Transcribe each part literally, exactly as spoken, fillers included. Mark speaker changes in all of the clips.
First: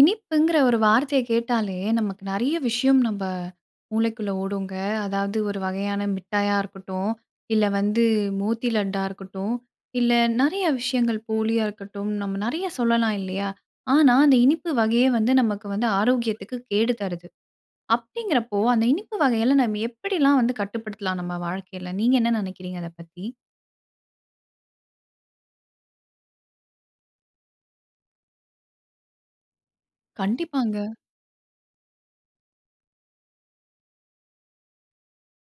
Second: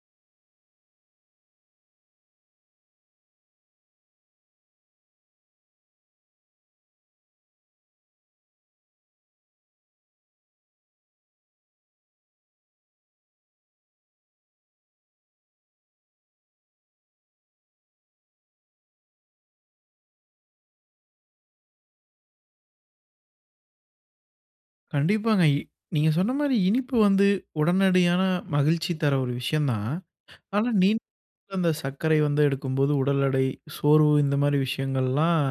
Speaker 1: இனிப்புங்குற ஒரு வார்த்தைய கேட்டாலே, நமக்கு நிறைய விஷயம் நம்ப மூளைக்குள்ள ஓடுங்க. அதாவது ஒரு வகையான மிட்டாயா இருக்கட்டும். இல்ல வந்து மோத்தி லட்டா இருக்கட்டும். இல்ல நிறைய விஷயங்கள் போலியா இருக்கட்டும். நம்ம நிறையா சொல்லலாம் இல்லையா? ஆனா, அந்த இனிப்பு வகையே வந்து, நமக்கு வந்து ஆரோக்கியத்துக்கு கேடுதருது. அப்படிங்குறப்போ, அந்த இனிப்பு வகைகள நம்ம எப்படிலாம் வந்து கட்டுப்படுத்தலாம்? நம்ம வாழ்க்கைல நீங்க என்ன நினைக்கிறீங்க? அத பத்தி.
Speaker 2: கண்டிப்பாங்க. இ நீங்க சொன்ன மாரி, இனிப்பு வந்து உடனடியான மகிழ்ச்சி தர ஒரு விஷயம் தான். ஆனா,
Speaker 1: கண்டிப்பாங்க.
Speaker 2: நீ அந்த சர்க்கரை வந்து எடுக்கும்போது உடல் எடை, சோர்வு, இந்த மாதிரி விஷயங்கள்லாம்,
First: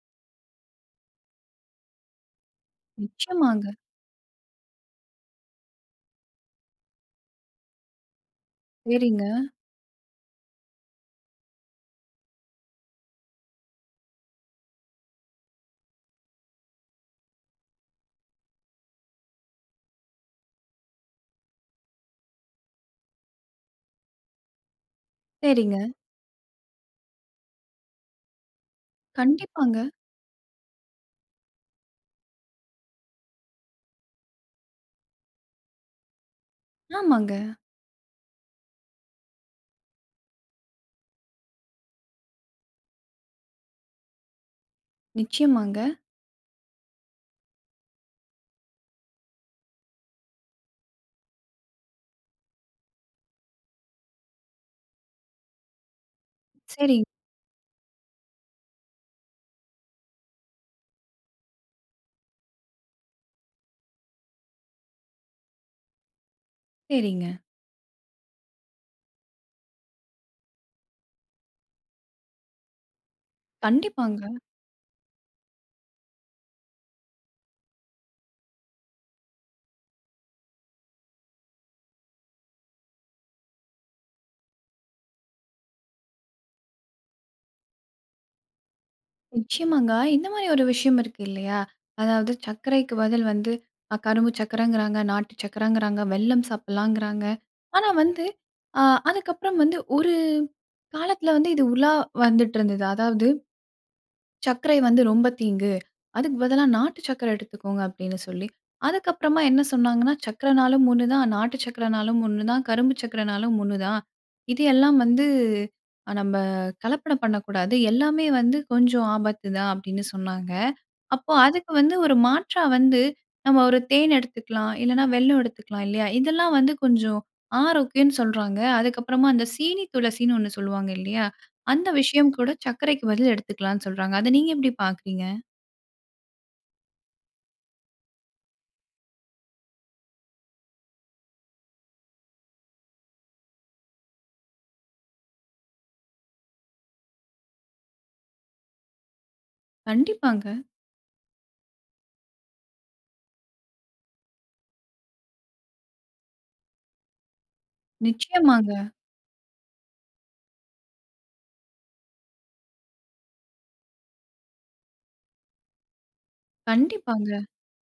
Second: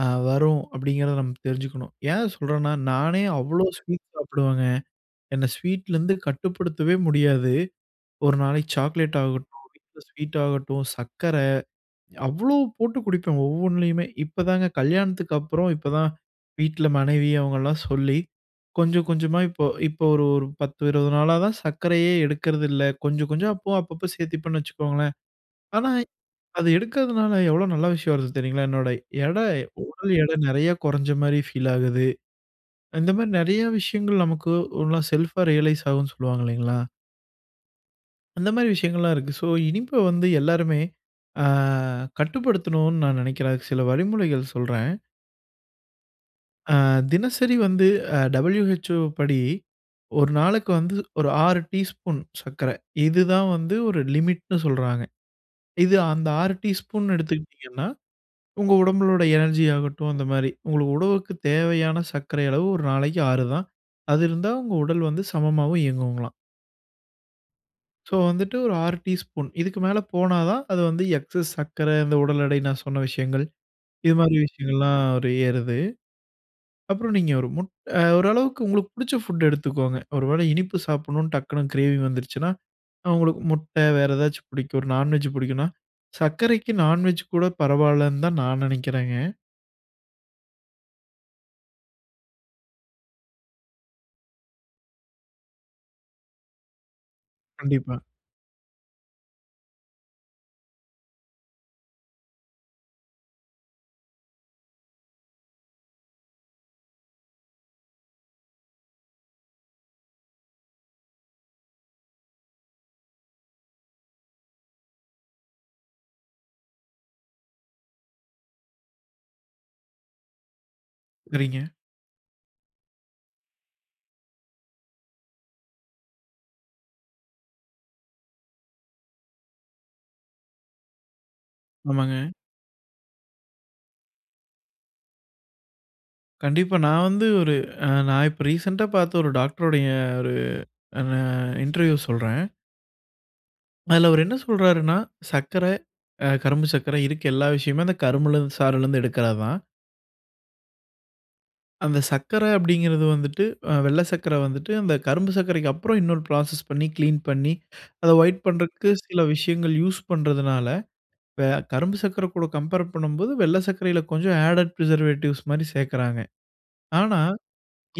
Speaker 2: அ வரும் அப்படிங்கிறத நம்ம தெரிஞ்சுக்கணும். ஏன் சொல்றேன்னா? நானே அவ்ளோ
Speaker 1: நிச்சயமாங்க.
Speaker 2: ஸ்வீட் சாப்பிடுவேங்க! என்ன ஸ்வீட்லருந்து கட்டுப்படுத்தவே முடியாது. ஒரு நாளைக்கு சாக்லேட்
Speaker 1: சரிங்க.
Speaker 2: ஆகட்டும், வீட்ல ஸ்வீட் ஆகட்டும், சர்க்கரை. அவ்வளோ போட்டு குடிப்பேன், ஒவ்வொன்லயுமே. இப்போதாங்க, கல்யாணத்துக்கப்புறம் இப்போ தான் வீட்ல மனைவி அவங்கல்லாம் சொல்லி கொஞ்சம் கொஞ்சமா இப்போ இப்போ ஒரு ஒரு பத்து இருவது நாளாதான் சர்க்கரையே எடுக்குறது இல்ல. கொஞ்சம் கொஞ்சம் அப்போ அப்பப்போ சேர்த்திப்பேன்னு வச்சுக்கோங்களேன்.
Speaker 1: சரிங்க.
Speaker 2: ஆனா, அது எடுக்கிறதுனால எவ்ளோ நல்ல விஷயம் வருது தெரியுங்களா? என்னோட எடை,
Speaker 1: கண்டிப்பாங்க.
Speaker 2: உடல் எடை, நிறைய குறைஞ்ச மாரி ஃபீல் ஆகுது. இந்த மாரி நிறைய விஷயங்கள் நமக்கு ஓனா செல்ப்‌ஆ ரியலைஸ் ஆகும்னு சொல்லுவாங்க இல்லைங்களா?
Speaker 1: ஆமாங்க.
Speaker 2: அந்த மாரி விஷயங்கங்கள்லாம் இருக்கு. சோ இனிப்ப வந்து எல்லோருமே அ கட்டுப்படுத்தனும்னு நான் நெனைக்கிறேன். அதுக்கு சில வழிமுறைகள் சொல்றேன்.
Speaker 1: நிச்சயமாங்க.
Speaker 2: ஆ, தினசரி வந்து அ WHO ப்படி, ஒரு நாளுக்கு வந்து ஒரு ஆறு டீஸ்பூன் சக்கர. இது தான் வந்து ஒரு லிமிட்ன்னு சொல்றாங்க. இது அந்த ஆறு
Speaker 1: சரி.
Speaker 2: டீஸ்பூன் எடுத்துக்கிட்டீங்கன்னா, உங்க உடம்புனுடைய எனர்ஜி ஆகட்டும் அந்த மாரி. உங்க உடலுக்கு தேவையான சக்கரை அளவு ஒரு நாளைக்கு ஆறு தான். அது இருந்தா உங்க உடல் வந்து சமமாவும் இயங்கும்ங்களாம்.
Speaker 1: சரிங்க.
Speaker 2: சோ வந்துட்டு ஒரு ஆறு டீஸ்பூன். இதுக்கு மேல போனாதான் அது வந்து எக்ஸஸ் சர்க்கர. இந்த உடல் எடை, நான் சொன்ன விஷயங்கள். இது
Speaker 1: கண்டிப்பாங்க.
Speaker 2: மாரி விஷயங்கள்லாம் ஒரு ஏறுது. அப்புறம் நீங்க ஒரு முட் அ ஓரளவுக்கு உங்களுக்கு புடிச்ச புட்ட எடுத்துக்கோங்க. ஒரு வேளை இனிப்பு சாப்பிடனுன்னு டக்குனு கிரேவிங் வந்துடுச்சுன்னா, அவுங்களுக்கு முட்டை வேறு ஏதாச்சும் பிடிக்கும். ஒரு நான் வெஜ் பிடிக்கும்ன்னா சர்க்கரைக்கு நான் வெஜ் கூட பரவாயில்லன்னுதான் நான் நெனைக்கிறேங்க.
Speaker 1: நிச்சயமாங்க. இந்த மாரி ஒரு விஷயம் இருக்கு இல்லையா? அதாவது சக்கரைக்கு பதில் வந்து, அ கரும்பு சக்கரைங்கிறாங்க, நாட்டு சக்கரங்கிறாங்க, வெல்லம் சாப்பிடலாங்கிறாங்க. ஆனா
Speaker 2: கண்டிப்பா.
Speaker 1: வந்து ஆ அதுக்கப்புறம் வந்து ஒரு காலத்தில வந்து இது உலா வந்திட்டிருந்தது. அதாவது, "சக்கரை வந்து ரொம்ப தீங்கு. அதுக்கு பதிலா நாட்டு சக்கரை எடுத்துக்கோங்க." அப்படின்னு சொல்லி. அதற்கப்புறமா என்ன சொன்னாங்கன்னா "சக்கரன்னாலும் ஒண்ணுதான், நாட்டு சக்கரைன்னாலும் ஒண்ணுதான், கரும்பு சக்கரைன்னாலும் ஒண்ணுதான். இது எல்லாம் வந்து அ நம்ப கலப்படம் பண்ணக்கூடாது. எல்லாமே வந்து கொஞ்சம் ஆபத்து தான்" அப்பிடின்னு சொன்னாங்க. அப்போ
Speaker 2: சரிங்க.
Speaker 1: அதுக்கு வந்து ஒரு மாற்றா வந்து நம்ம ஒரு தேன் எடுத்துக்கலாம், இல்லன்னா வெல்லம் எடுத்துக்கலாம், இல்லையா? இதெல்லாம் வந்து கொஞ்சம் ஆரோக்கியம்ன்னு சொல்றாங்க. அதற்கப்புறமா அந்த சீனி துளசின்னு ஒண்ணு சொல்வாங்க, இல்லையா? அந்த
Speaker 2: ஆமாங்க.
Speaker 1: விஷயம் கூட சர்க்கரைக்கு பதில் எடுத்துக்கலாம்ன்னு சொல்றாங்க. அத நீங்க எப்படி பாக்குறீங்க?
Speaker 2: கண்டிப்பா. நா வந்து ஒரு ஆ நா இப்ப ரீசென்ட்டா பாத்த ஒரு டாக்ட்ருடைய ஒரு ந இன்டர்வியூ சொல்றேன். அதுல அவர் என்ன சொல்றாருனா சக்கர, அ கரும்பு சக்கர இருக்க எல்லா விஷயமே அந்த கரும்புல இருந்து சாறுல இருந்து எடுக்குறதுதான்.
Speaker 1: கண்டிப்பாங்க.
Speaker 2: அந்த சக்கர அப்டிங்கிறது வந்துட்டு அ வெள்ள சக்கர வந்துட்டு, அந்த கரும்பு சக்கரைக்கு அப்பறம் இன்னொரு ஃப்ராசஸ் பண்ணி க்ளீன் பண்ணி, அத வொய்ட்
Speaker 1: நிச்சியமாங்க.
Speaker 2: பண்றக்கு சில விஷயங்கள் யூஸ் பண்றதுனால, வே கரும்பு சக்கர கூட கம்பேர் பண்ணும்போது, வெள்ள சக்கரையில கொஞ்சம் ஆடட் பிரிசர்வேட்டிவ்ஸ் மாரி சேக்குறாங்க. ஆனா
Speaker 1: கண்டிப்பாங்க.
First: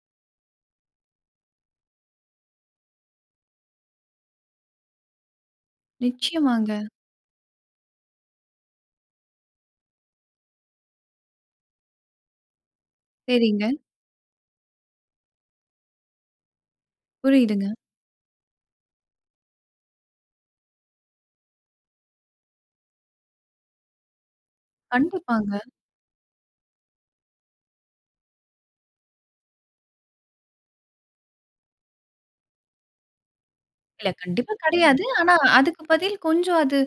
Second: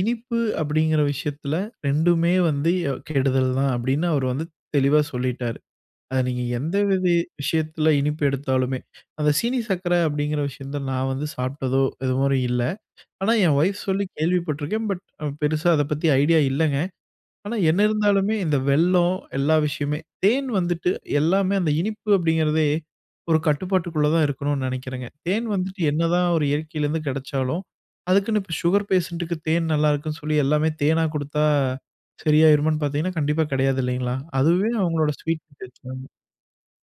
Speaker 2: இனிப்பு அப்டிங்கிற விஷயத்துல 2மே வந்து எ கெடுதல் தான், அப்டின்னு அவரு வந்து தெளிவா சொல்லீட்டாரு. அத நீங்க எந்த
Speaker 1: நிச்சியமாங்க.
Speaker 2: வித விஷயத்தில இனிப்பு எடுத்தாலுமே. அந்த சீனி சக்கர அப்டிங்கிற விஷயத்த நான் வந்து சாப்பிட்டதோ! இது வர இல்ல. ஆனா ஏ
Speaker 1: சரிங்க.
Speaker 2: வொய்ஃப் சொல்லி கேள்விப்பட்ருக்கேன். பட் பெருசா அத பத்தி ஐடியா இல்லங்க. ஆனா
Speaker 1: புரியிதுங்க.
Speaker 2: என்ன இருந்தாலுமே இந்த வெள்ளோம் எல்லா விஷயமே! தேன் வந்துட்டு எல்லாமே அந்த இனிப்பு அப்டிங்கிறதே ஒரு கட்டுப்பாட்டுக்குள்ள தா இருக்கனும்னு நெனைக்கிறேங்க. தேன்
Speaker 1: கண்டிப்பாங்க.
Speaker 2: வந்துட்டு என்னதா ஒரு இயற்கையில இருந்து கெடச்சாலும் அதுக்குனு இப்போ சுகர் பேஷன்ட்‌க்கு தேன் நல்லாருக்குன் சொல்லி எல்லாமே தேனா குடுத்தா சரியாயிருமான்னு பார்த்தீங்கனா, கண்டிப்பா
Speaker 1: இல்ல
Speaker 2: கெடையாதுல்லிங்களா?
Speaker 1: கண்டிப்பா
Speaker 2: அதுவே
Speaker 1: கெடயாது.
Speaker 2: அவங்களோட
Speaker 1: ஆனா
Speaker 2: ஸ்வீட்
Speaker 1: அதுக்கு
Speaker 2: டேஸ்ட்மாரி
Speaker 1: பதில் கொஞ்சம் அது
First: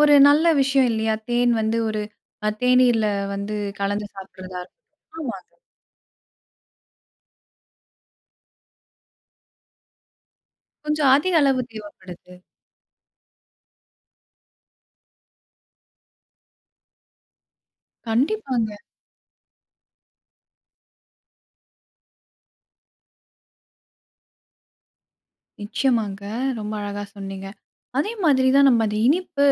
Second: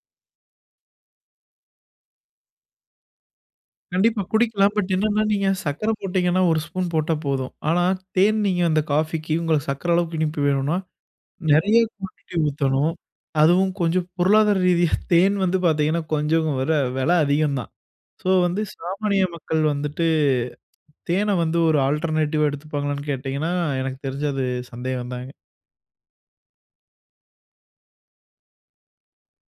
Speaker 1: ஒரு நல்ல விஷயம் இல்லையா? தேன் வந்து ஒரு அ தேனீர்ல வந்து கலந்து
Speaker 2: கண்டிப்பா
Speaker 1: சாப்டுறதா
Speaker 2: குடிக்கலாம்.
Speaker 1: இருக்கும்.
Speaker 2: பட் என்னன்னா நீங்க
Speaker 1: ஆமாங்க.
Speaker 2: சக்கர போட்டீங்கன்னா ஒரு ஸ்பூன் போட்டா போதும். ஆனா தேன் நீங்க அந்த காஃபிக்கு உங்க சக்கர அளவுக்கு இனிப்பு வேணும்னா
Speaker 1: கொஞ்சம் அதிக அளவு
Speaker 2: நெறய
Speaker 1: தேவப்படுது.
Speaker 2: குவாண்டிட்டி ஊத்தணும். அதுவும் கொஞ்சம் பொருளாதார ரீதியா தேன் வந்து பாத்தீங்ன்னா, கொஞ்சம் வெல வெல அதிகந்தான். ஸோ வந்து
Speaker 1: கண்டிப்பாங்க.
Speaker 2: சாமானிய மக்கள் வந்துட்டு தேன வந்து ஒரு ஆல்ட்ர்னேட்டிவா எடுத்துப்பாங்களான்னு கேட்டீங்கன்னா? எனக்கு தெரிஞ்சு அது சந்தேகந்தாங்க.
Speaker 1: நிச்சியமாங்க. ரொம்ப அழகா சொன்னீங்க. அதே மாதிரி தான் நம்ம அந்த இனிப்பு.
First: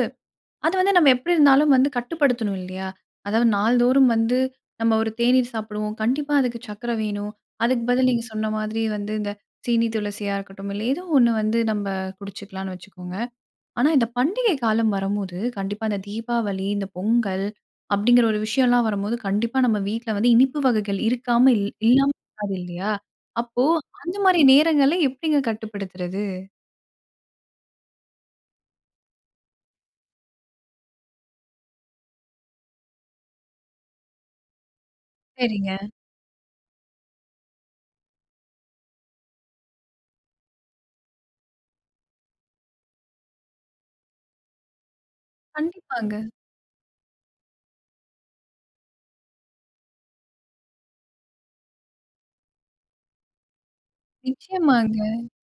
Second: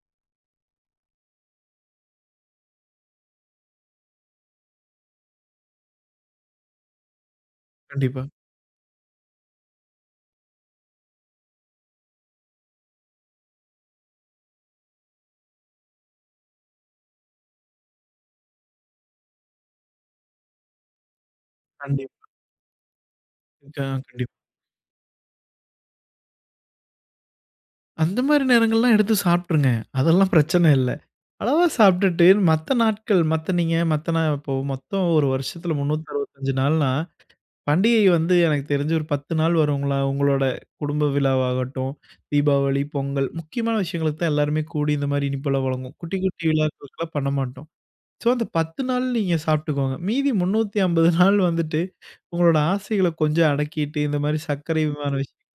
Speaker 1: அது வந்து நம்ம எப்டி இருந்தாலும் வந்து கட்டுப்படுத்தணும் இல்லியா? அதாது நாள்தோறும் வந்து, நம்ம ஒரு தேநீர் சாப்டுவோம், கண்டிப்பா அதுக்கு சக்கர வேணும், அதுக்கு பதில்
Speaker 2: கண்டிப்பா.
Speaker 1: நீங்க சொன்ன மாதிரி வந்து இந்த சீனி துளசியா இருக்கட்டும், இல்ல ஏதோ ஒன்னு வந்து நம்ம குடிச்சுக்கலான்னு வச்சுக்கோங்க. ஆனா இந்த பண்டிகை காலம் வரும்போது, கண்டிப்பா இந்த தீபாவளி இந்த பொங்கல் அப்டிங்கிற ஒரு விஷயோலாம் வரும்போது, கண்டிப்பா நம்ம வீட்ல வந்து இனிப்பு வகைகள் இருக்காம, இல்
Speaker 2: கண்டிப்
Speaker 1: இல்லாமல் இருக்காது இல்லையா? அப்போ
Speaker 2: க
Speaker 1: அந்த
Speaker 2: கண்டிப்
Speaker 1: மாரி நேரங்கள்ள எப்டிங்க கட்டுப்படுத்துறது?
Speaker 2: அந்த மாதிரி நேரங்கள்லாம் எடுத்து சாப்பிட்டுருங்க. அதெல்லாம் பிரச்சனை இல்ல. அளவா சாப்பிட்டுட்டு, மத்த நாட்கள் மத்த நீங்க மத்த நாள் இப்போ மொத்தம் ஒரு
Speaker 1: சரிங்க.
Speaker 2: வருஷத்துல முன்னூத்து அறுபத்தஞ்சு நாள்னா, பண்டிகை வந்து எனக்கு தெரிஞ்சு ஒரு பத்து நாள் வருங்களா. உங்களோட குடும்ப விழாவாகட்டும், தீபாவளி, பொங்கல் முக்கியமான விஷயங்களுக்கு தான் எல்லோருமே கூடி இந்த மாரி இனிப்பல்லாம் வழங்குவோம்.
Speaker 1: கண்டிப்பாங்க.
Speaker 2: குட்டி, குட்டி விழாக்களுக்கலாம் பண்ண மாட்டோம். ஸோ அந்த பத்து நாள் நீங்க சாப்பிட்டுக்கோங்க. மீதி முன்னூத்தி அம்பது நாள் வந்துட்டு உங்களோட ஆசைகள்ல கொஞ்சம் அடக்கிட்டு, இந்த மாரி சர்க்கரை
Speaker 1: நிச்சயமாங்க.
Speaker 2: அபிமான விஷயங்கள்,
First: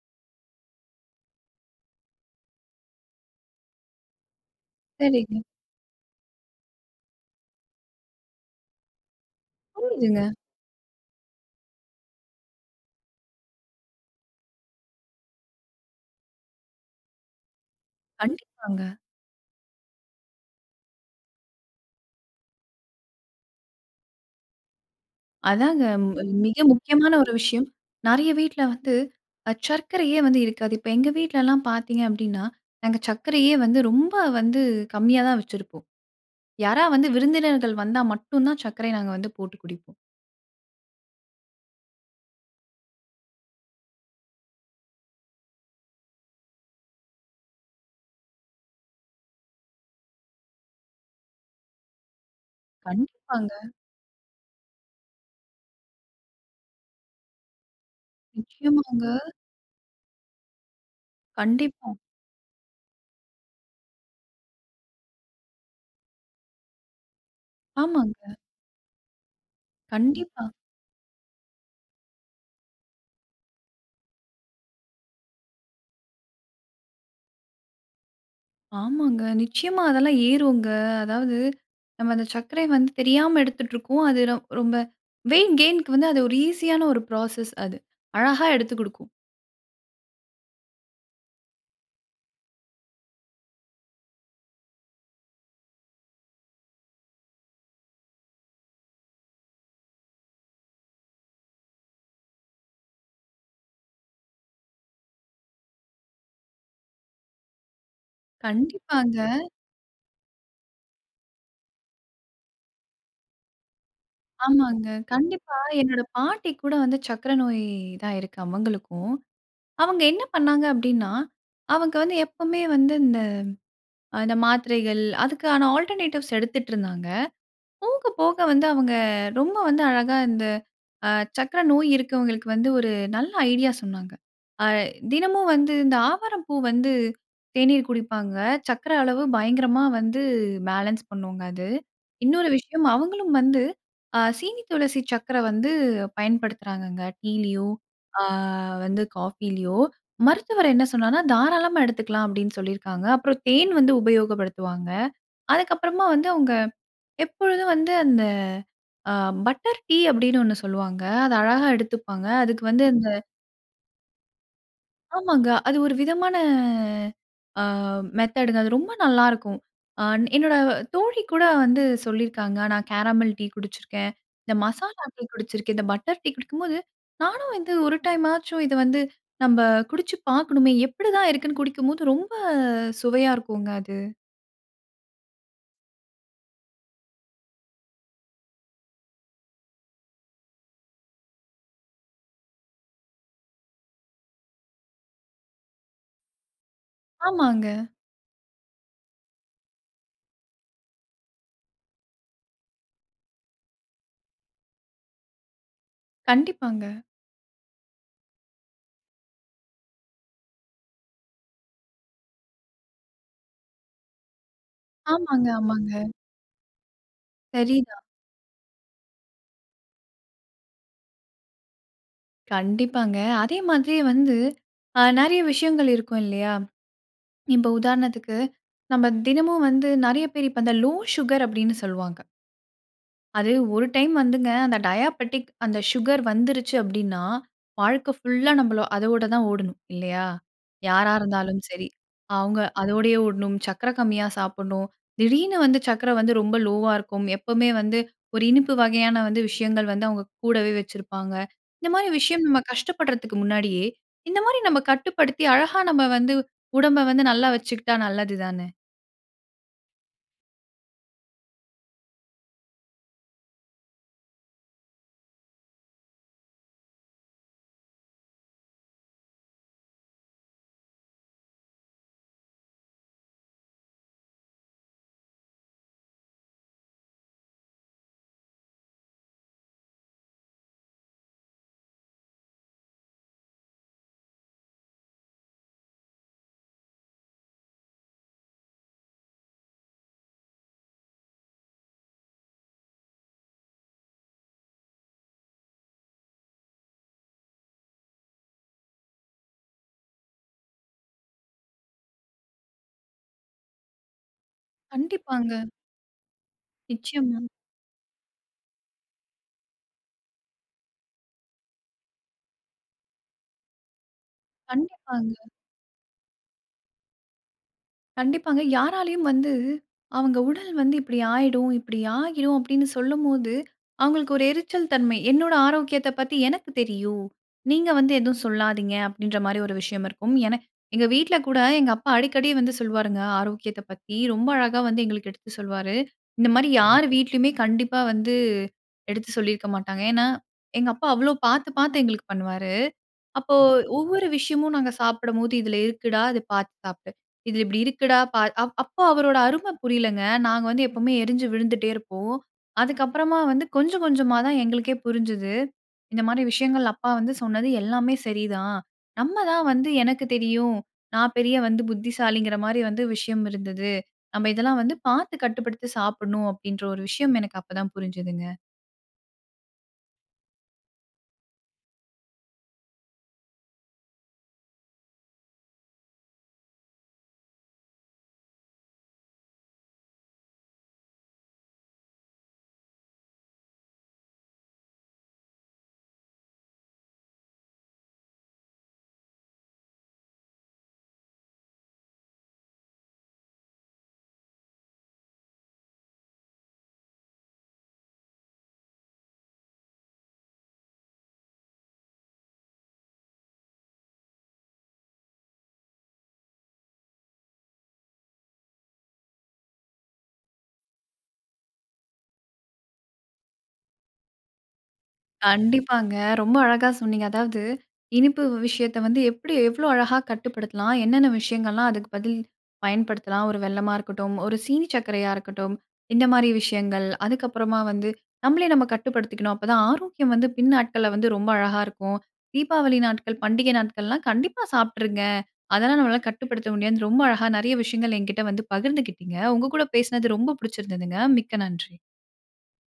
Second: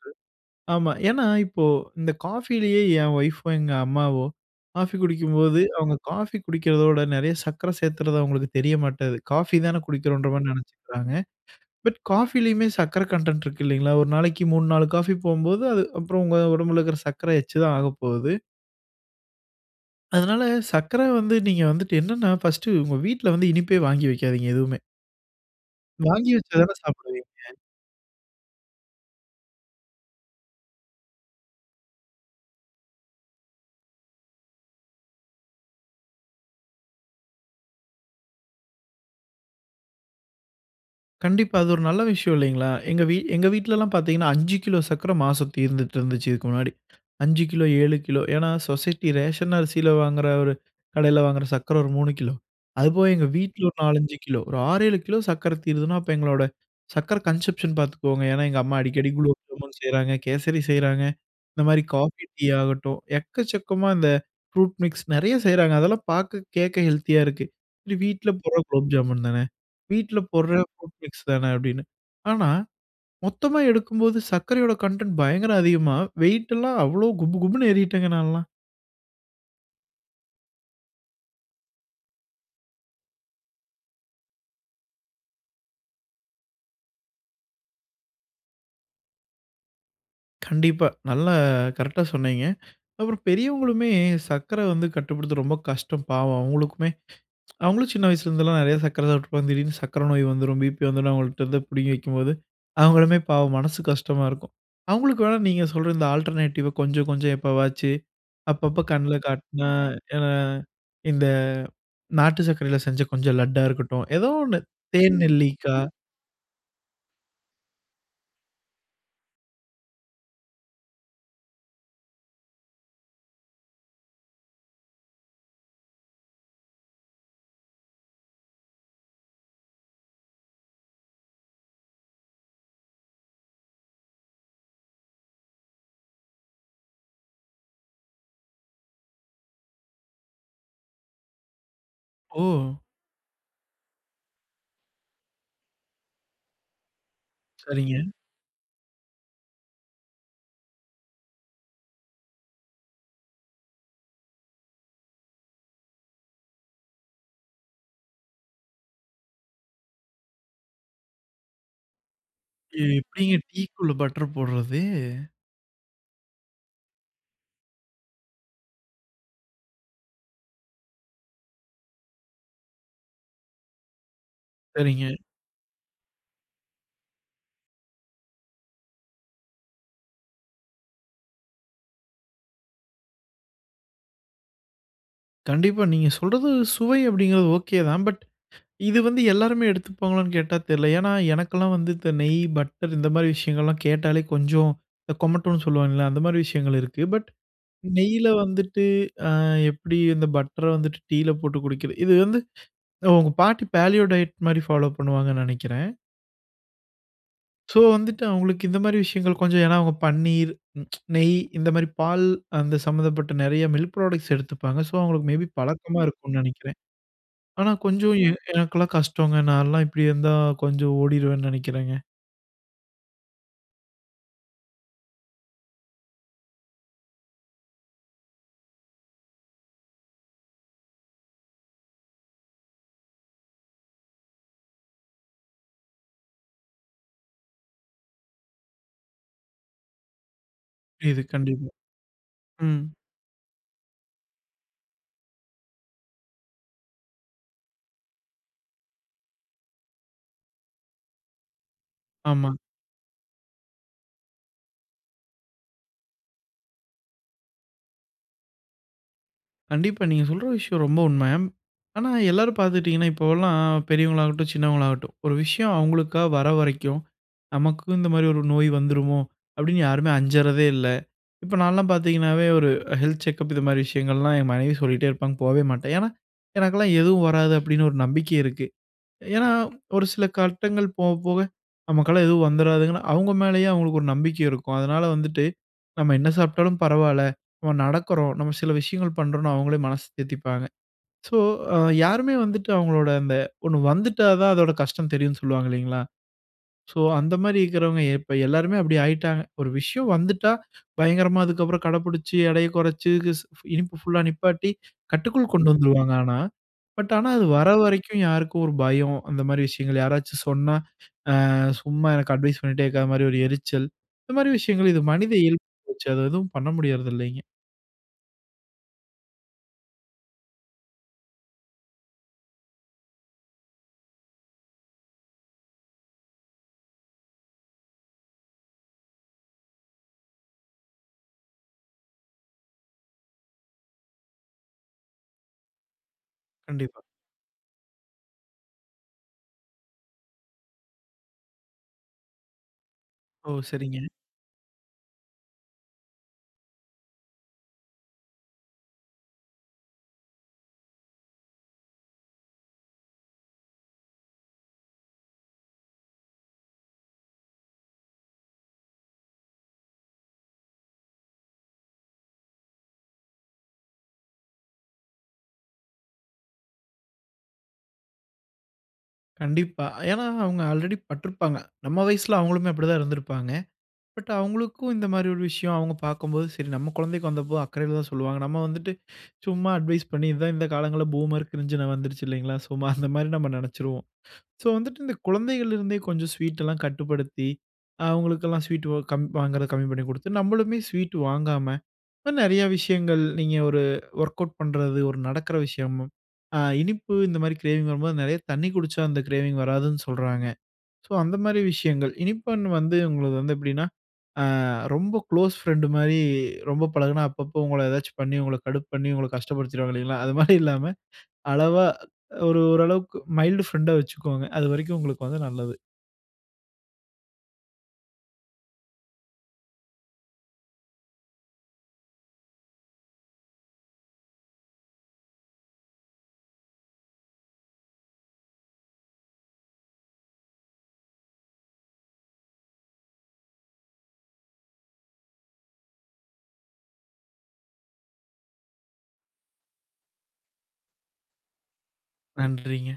Speaker 2: ஆமா. ஏன்னா, இப்போ இந்த காஃபிலேயே என் ஒய்ஃபோ, எங்க அம்மாவோ காஃபி
Speaker 1: சரிங்க.
Speaker 2: குடிக்கும்போது அவங்க காஃபி குடிக்கிறதோட, நிறைய சர்க்கரை சேர்த்துறது அவங்களுக்கு தெரிய மாட்டது. காஃபி தானே
Speaker 1: புரியுதுங்க.
Speaker 2: குடிக்கிறோம்ன்ற மாதிரி நினைச்சிக்கிறாங்க. பட் காஃபிலயுமே சர்க்கரை கன்டென்ட் இருக்கு இல்லங்களா. ஒரு நாளைக்கு மூணு, நாலு காஃபி போம்போது, அது அப்புறம் உங்க உடம்புல இருக்கிற சர்க்கரை எக்ஸ்ட்ரா தான் ஆகப்போகுது.
Speaker 1: கண்டிப்பாங்க.
Speaker 2: அதுனால, சர்க்கர வந்து நீங்க வந்துட்டு என்னென்னா, ஃபர்ஸ்ட் உங்க வீட்ல வந்து இனிப்பே வாங்கி வைக்காதீங்க எதுவுமே.
Speaker 1: அதாங்க ம்
Speaker 2: வாங்கி வச்சா
Speaker 1: மிக
Speaker 2: தானே
Speaker 1: முக்கியமான
Speaker 2: சாப்பிடுவீங்க.
Speaker 1: ஒரு விஷயம். நெறைய வீட்ல வந்து, அ சர்க்கரையே வந்து இருக்காது. இப்ப எங்க வீட்லல்லாம் பாத்தீங்க அப்படின்னா, நாங்க சர்க்கரையே வந்து ரொம்ப வந்து கம்மியா தான் வைச்சிருப்போம். யாராவது வந்து விருந்தினர்கள் வந்தா மட்டும் தான் சர்க்கரைய நாங்க வந்து போட்டு குடிப்போம்.
Speaker 2: கண்டிப்பா, அது ஒரு நல்ல விஷயம் இல்லைங்களா? எங்க வீ எங்க வீட்லலாம் பார்த்தீங்கன்னா, அஞ்சு கிலோ சர்க்கரை மாசம் தீர்ந்துட்டுருந்துச்சு இதுக்கு முன்னாடி. அஞ்சு கிலோ, ஏழு கிலோ, ஏன்னா? சொசைட்டி ரேஷன் அரிசில வாங்குற ஒரு கடையில வாங்குற சர்க்கரை ஒரு மூணு கிலோ, அதுபோக எங்க
Speaker 1: கண்டிப்பாங்க.
Speaker 2: வீட்ல ஒரு நாலஞ்சு கிலோ, ஒரு ஆறேழு கிலோ சர்க்கரை தீருதுன்னனா, அப்ப எங்களோட சர்க்கரை கன்சம்ப்ஷன் பாத்துக்கோங்க. ஏன்னா, எங்க அம்மா
Speaker 1: நிச்சயமாங்க.
Speaker 2: அடிக்கடி குலோப்ஜாமுன் செய்றாங்க, கேசரி செய்றாங்க, இந்த மாரி
Speaker 1: கண்டிப்பா.
Speaker 2: காஃபி, டீ, ஆகட்டும் எக்கச்சக்கமா இந்த ஃப்ரூட் மிக்ஸ், நறையா செய்றாங்க. அதெல்லாம் பாக்க கேக்க ஹெல்த்தியா இருக்கு. சரி வீட்ல
Speaker 1: ஆமாங்க.
Speaker 2: போடுற குலோப்ஜாமுன் தான, வீட்ல
Speaker 1: கண்டிப்பா.
Speaker 2: போடுற ஃப்ரூட் மிக்ஸ் தான அப்டின்னு. ஆனா, மொத்தமா எடுக்கும்போது சர்க்கரையோட கன்டென்ட் பயங்கர அதிகமா, வெயிட்டெல்லாம் அவ்வளோ குபுகுபுன்னு ஏறிட்டேங்க நான்லாம்.
Speaker 1: ஆமாங்க. நிச்சியமா அதெல்லாம் ஏறுங்க. அதாவது, நம்ம அந்த சர்க்கரைய வந்து தெரியாம எடுத்துட்ருக்கோம். அது ரொ ரொம்ப வெய்ட் கெய்ன்‌க்கு வந்து, அது ஒரு ஈசியான ஒரு புரோசஸ் அது. அழகா எடுத்து குடுக்கும்.
Speaker 2: கண்டிப்பா. நல்ல கரெக்ட்டா சொன்னீங்க. அப்புறம் பெரியவங்களுமே, சர்க்கரை வந்து கட்டுப்படுத்த ரொம்ப கஷ்டம் பாவம். அவங்களுக்குமே அவங்களும் சின்ன வயசுல இருந்துலாம் நறைய சர்க்கரை சாப்பிட்டுருப்பாங்க, திடீர்ன்னு சர்க்கரை நோய் வந்துரும், பிபி வந்துரும். அவங்கள்ட்ட இருந்து பிடுங்கி வைக்கும்போது, அவங்களுமே பாவம் மனசு கஷ்டமா இருக்கும். அவங்களுக்கு வேணா நீங்க சொல்ற இந்த ஆல்டர்நேட்டிவ்‌வ கொஞ்சம் கொஞ்சம் எப்பவாச்சு, அப்பப்ப கண்ல
Speaker 1: கண்டிப்பாங்க.
Speaker 2: காட்டுனா, ஏனா இந்த நாட்டு சர்க்கரையில செஞ்ச கொஞ்சம் லட்டா இருக்கட்டும். ஏதோ ஒன்னு
Speaker 1: ஆமாங்க.
Speaker 2: தேன்
Speaker 1: கண்டிப்பா
Speaker 2: நெல்லிக்கா.
Speaker 1: என்னோட பாட்டிக்குகூட வந்து சர்க்கரை நோய் தான் இருக்கு, அவங்களுக்கும். அவங்க என்ன பண்ணாங்க அப்டின்னா? அவங்க வந்து எப்பமே வந்து இந்த அ இந்த மாத்திரைகள், அதுக்கான ஆல்டர்நேட்டிவ்ஸ் எடுத்துட்டு இருந்தாங்க. போக போக வந்து அவங்க ரொம்ப வந்து அழகா இந்த அ சர்க்கரை நோய் இருக்கவங்களுக்கு வந்து ஒரு நல்ல ஐடியா சொன்னாங்க. ஆ தினமும் வந்து, இந்த ஆவாரம் பூ வந்து, தேநீர் குடிப்பாங்க. சர்க்கரை அளவு பயங்கரமா வந்து பேலன்ஸ் பண்ணுங்க அது. இன்னொரு
Speaker 2: ஓ!
Speaker 1: விஷயம், அவங்களும் வந்து அ சீனி துளசி சர்க்கரை வந்து, பயன்படுத்துறாங்கங்க டீலயும்,
Speaker 2: சரிங்க.
Speaker 1: அ வந்து காஃபிலயோ. மருத்துவர் என்ன சொன்னார்னா? "தாராளமா எடுத்துக்கலாம்" அப்டின்னு சொல்லிருக்காங்க. அப்புறம் தேன் வந்து உபயோகப்படுத்துவாங்க. அதுக்குகப்பறமா வந்து, அவங்க எப்பொழுதும் வந்து, அந்த அ பட்டர் டீ அப்டின்னு ஒன்னு சொல்லுவாங்க. அத அழகா எடுத்துப்பாங்க. அதுக்கு
Speaker 2: எ
Speaker 1: வந்து அந்த
Speaker 2: எப்டிங்க, டீக்குள்ள பட்டர் போடுறது?
Speaker 1: ஆமாங்க. அது ஒரு விதமான அ மெத்தடுங்க அது ரொம்ப நல்லாருக்கும். ஆன் என்னோட தோழி கூட வந்து சொல்லிருக்காங்க. நான் கேரமல் டீ குடிச்சிருக்கேன். இந்த மசாலா
Speaker 2: சரிங்க.
Speaker 1: டீ குடிச்சிருக்கேன். இந்த பட்டர் டீ குடிக்கும்போது நானும் வந்து ஒரு டைமாச்சும் இத வந்து நம்ப குடிச்சு பாக்கணுமே! எப்டிதான் இருக்குன்னு குடிக்கும்போது ரொம்ப சுவையா இருக்குங்க, அது.
Speaker 2: கண்டிப்பா. நீங்க சொல்றது சுவை அப்படிங்கிறது ஓகே தான். பட் இது வந்து எல்லாருமே எடுத்துப்பாங்களான்னு கேட்டா? தெர்ல. ஏன்னா எனக்குலாம் வந்து இந்த நெய், பட்டர் இந்த மாதிரி விஷயங்கள்லாம் கேட்டாலே கொஞ்சம் இந்த கொமட்டுனு சொல்லுவாங்கல்ல, அந்த மாரி விஷயங்கள் இருக்கு. பட்
Speaker 1: ஆமாங்க.
Speaker 2: நெய்யில வந்துட்டு அ எப்படி இந்த பட்ர வந்துட்டு டீயில போட்டு குடிக்கிறது, இது வந்து உங்க பாட்டி பேலியோ டயட் மாரி ஃபாலோ பண்ணுவாங்கன்னு நெனக்கிறேன்.
Speaker 1: கண்டிப்பாங்க.
Speaker 2: சோ வந்துட்டு அவுங்களுக்கு இந்த மாரி விஷயங்கள், கொஞ்சம் ஏன்னா அவுங்க பன்னீர், நெய் இந்த மாரி பால் அந்த சம்மந்தப்பட்ட நெறைய மில்க் பிராடக்ட்ஸ் எடுத்துப்பாங்க. சோ அவுங்களுக்கு மேபி
Speaker 1: ஆமாங்க,
Speaker 2: பழக்கமா
Speaker 1: ஆமாங்க.
Speaker 2: இருக்கும்னு நினைக்கிறேன். ஆனா
Speaker 1: சரிதான்.
Speaker 2: கொஞ்சம் எ எனக்கெல்லாம் கஷ்டோங்க. நான்லாம் இப்படி இருந்தா கொஞ்சம் ஓடிருவேன்னு நினைக்கிறேங்க.
Speaker 1: கண்டிப்பாங்க. அதே மாதிரியே வந்து, அ நெறைய விஷயங்கள் இருக்கும் இல்லையா? இப்ப உதாரணத்துக்கு, நம்ம தினமும் வந்து நெறைய பேர் இப்ப இந்த லோ சுகர்" அப்டின்னு சொல்லுவாங்க. அது ஒரு டைம் வந்துங்க அந்த டயாபெட்டிக் அந்த ஷுகர் வந்துருச்சு அப்டினா, வாழ்க்க ஃபுல்லா நம்மள அதோட தான் ஓடணும். இல்லையா? யாரா
Speaker 2: இது
Speaker 1: இருந்தாலும்
Speaker 2: கண்டிப்பா.
Speaker 1: சரி. அவுங்க
Speaker 2: ம்.
Speaker 1: அதோடையே ஓடணும், சக்கர கம்மியா சாப்பிடணும். திடீர்னு வந்து சக்கர வந்து ரொம்ப லோவ்‌வா இருக்கும். எப்பவுமே வந்து, ஒரு இனிப்பு வகையான வந்து விஷயங்கள் வந்து அவுங்க கூடவே வச்சிருப்பாங்க. இந்த மாரி விஷயம்
Speaker 2: ஆமா.
Speaker 1: நம்ம கஷ்டப்படுறதுக்கு முன்னாடியே, இந்த மாரி நம்ம கட்டுப்படுத்தி, அழகா நம்ம வந்து உடம்ப வந்து நல்லா வச்சுக்கிட்டா நல்லது தானே!
Speaker 2: கண்டிப்பா, நீங்க சொல்ற விஷயம் ரொம்ப உண்மை. ஆனா எல்லாரும் பார்த்துட்டீங்கன்னா, இப்போல்லாம் பெரியவங்களாகட்டும், சின்னவங்களாகட்டும் ஒரு விஷயம் அவங்களுக்கா வர வரைக்கும், "நமக்கும் இந்த மாரி ஒரு நோய் வந்துருமோ?" அப்படீன்னு யாருமே அஞ்சறதே இல்லை. இப்ப நான்லாம் பார்த்தீங்கன்னாவே, ஒரு 'ஹெல்த் செக்கப்' இது மாரி விஷயங்கள்லாம் என் மனைவி சொல்லிட்டே இருப்பாங்க, போவே மாட்டேன். ஏன்னா, "எனக்கெல்லாம் எதுவும் வராது" அப்படீன்னு ஒரு நம்பிக்கையிருக்கு. ஏன்னா ஒரு சில கட்டங்கள் போவ போவ நமக்கெல்லாம் எதுவும் வந்துராதுன்னு, அவங்க மேலயே அவங்களுக்கு ஒரு நம்பிக்கை இருக்கும். அதனால வந்துட்டு, நம்ம என்ன சாப்பிட்டாலும் பரவால்லை, நம்ம நடக்குறோம், நம்ம சில விஷயங்கள் பண்ணுறோம்ன்னு அவங்களே மனசு தேத்திப்பாங்க. சோ, யாருமே வந்துட்டு அவங்களோட அந்த ஒண்ணு வந்துட்டா தான் அதோடா கஷ்டம் தெரியும்ன்னு சொல்லுவாங்க இல்லைங்களா? சோ, அந்த மாரி இருக்கிறவங்க இப்ப எல்லாருமே அப்படி ஆயிட்டாங்க. ஒரு விசயம் வந்துட்டா பயங்கரமா அதுக்கப்புறம் கடைப்புடிச்சு, எடையை குறைச்சு, க்ஸ் இனிப்பு ஃபுல்‌லா நிப்பாட்டி, கட்டுக்குள்
Speaker 1: கண்டிப்பாங்க.
Speaker 2: கொண்டு வந்துருவாங்க ஆனா. பட் ஆனா,
Speaker 1: நிச்சயமா.
Speaker 2: அது வர வரைக்கும் யாருக்கும் ஒரு பயம், அந்த மாரி விஷயங்கள் யாராச்சும் சொன்னா, "அ சும்மா எனக்கு அட்வைஸ் பண்ணிட்டே இருக்காத" மாரி ஒரு எரிச்சல். இந்த மாரி விஷயங்கள் இது மனித
Speaker 1: கண்டிப்பாங்க.
Speaker 2: இயல்பாகிப்போச்சு. அது எதுவும் பண்ண முடியறதில்லைங்க.
Speaker 1: கண்டிப்பாங்க. யாராலயும் வந்து, "அவங்க உடல் வந்து இப்படி ஆயிடும் இப்படி ஆகிடும்" அப்படீன்னு சொல்லும்போது, அவங்களுக்கு ஒரு எரிச்சல் தன்மை, "என்னோட ஆரோக்கியத்தை பத்தி எனக்கு தெரியும். நீங்க வந்து எதுவும் சொல்லாதீங்க" அப்படீன்ற மாரி ஒரு விஷயம் இருக்கும். என எங்க வீட்ல கூட எங்க அப்பா அடிக்கடி வந்து சொல்வாருங்க ஆரோக்கியத்தை பத்தி. ரொம்ப அழகா வந்து எங்களுக்கு எடுத்து சொல்வாரு. இந்த மாரி
Speaker 2: கண்டிப்பா.
Speaker 1: யார் வீட்லயுமே கண்டிப்பா வந்து எடுத்து சொல்லியிருக்க மாட்டாங்க. ஏன்னா, எங்க அப்பா அவ்வளவு பார்த்து பார்த்து எங்களுக்கு பண்ணுவாரு.
Speaker 2: ஓ!
Speaker 1: அப்போ
Speaker 2: சரிங்க.
Speaker 1: ஒவ்வொரு விஷயமும் நாங்க சாப்பிடும்போது, "இதுல இருக்குடா. இதை பார்த்து சாப்பிடு. இது இப்படி இருக்குடா பார்". அ அப்போ அவரோட அருமை புரியலைங்க. நாங்க வந்து எப்பவுமே எரிஞ்சு விழுந்துட்டே இருப்போம். அதுக்கப்பறமா வந்து கொஞ்சம் கொஞ்சமா தான் எங்களுக்கே புரிஞ்சது, "இந்த மாரி விஷயங்கள் அப்பா வந்து சொன்னது எல்லாமே சரிதான். நம்ம தான் வந்து எனக்குத் தெரியும், நான் பெரிய வந்து புத்திசாலிங்கிற மாரி வந்து விஷயம் இருந்தது. நம்ம இதெல்லாம் வந்து பார்த்து கட்டுப்படுத்தி சாப்பிடணும்." அப்படீன்ற ஒரு விஷயம் எனக்கு அப்ப தான் புரிஞ்சுதுங்க.
Speaker 2: கண்டிப்பா. ஏன்னா, அவங்க ஆல்ரெடி பட்ருப்பாங்க. நம்ம வயசுல அவங்களுமே அப்டிதான் இருந்துருப்பாங்க. பட் அவங்களுக்கும் இந்த மாதிரி ஒரு விஷயம் அவங்க பாக்கும்போது சரி, நம்ம கொழந்தைக்கு வந்தப்போ அக்கறையில தான் சொல்லுவாங்க. நம்ம வந்துட்டு சும்மா அட்வைஸ் பண்ணி, இதான் இந்த காலங்கள்ல பூமர், கிரிஞ்சுனு வந்துருச்சு இல்லைங்களா? சும்மா அந்த மாதிரி நம்ம நெனச்சுருவோம். ஸோ வந்துட்டு இந்த குழந்தைகள்லருந்தே கொஞ்சம் ஸ்வீட்லாம் கட்டுப்படுத்தி, அவங்களுக்கெல்லாம் ஸ்வீட் வ் கம் வாங்குறது கம்மி பண்ணி குடுத்து. நம்மளுமே ஸ்வீட் வாங்காம, நெறய விஷயங்கள் நீங்க ஒரு ஒர்கவுட் பண்றது, ஒரு நடக்குற விஷயம், அ இனிப்பு இந்த மாதிரி க்ரேவிங் வரும்போது நெறைய தண்ணீ குடிச்சா அந்த க்ரேவிங் வராதுன்னு சொல்றாங்க. ஸோ அந்த மாதிரி விஷயங்கள் இனிப்பன் வந்து உங்களுக்கு வந்து எப்டின்னா அ ரொம்ப க்ளோஸ் ஃப்ரெண்டு மாதிரி ரொம்ப பழகுனா, அப்பப்போ உங்கள ஏதாச்சும் பண்ணி உங்கள கடுப்பு பண்ணி உங்கள கஷ்டப்படுத்திருவாங்க இல்லைங்களா? அது மாதிரி இல்லாம அளவா ஒரு ஓரளவுக்கு மைல்டு ஃப்ரெண்டா வச்சுக்கோங்க. அது வரைக்கும் உங்களுக்கு வந்து நல்லது.
Speaker 1: கண்டிப்பாங்க. ரொம்ப அழகா சொன்னீங்க. அதாவது இனிப்பு வ் விஷயத்த வந்து எப்டி எவ்ளோ அழகா கட்டுப்படுத்தலாம்? என்னென்ன விஷயங்கள்லாம் அதுக்கு பதில் பயன்படுத்தலாம்? ஒரு வெல்லமா இருக்கட்டும், ஒரு சீனி சக்கரையா இருக்கட்டும். இந்த மாதிரி விஷயங்கள், அதுக்கப்பறமா வந்து நம்மளே நம்ம கட்டுப்படுத்திக்கணும், அப்பதான் ஆரோக்கியம் வந்து பின் நாட்கள்ல வந்து ரொம்ப அழகா இருக்கும். தீபாவளி நாட்கள், பண்டிகை நாட்கள்லாம் கண்டிப்பா சாப்ட்டுருங்க. அதல்லா நம்மளால கட்டுப்படுத்த முடியாதுனு, ரொம்ப அழகா நெறய விஷயங்கள் என்கிட்ட வந்து பகிர்ந்துக்கிட்டீங்க. உங்க கூட பேசுனது ரொம்ப புடிச்சுருந்ததுங்க. மிக்க நன்றி.
Speaker 2: நன்றிங்க.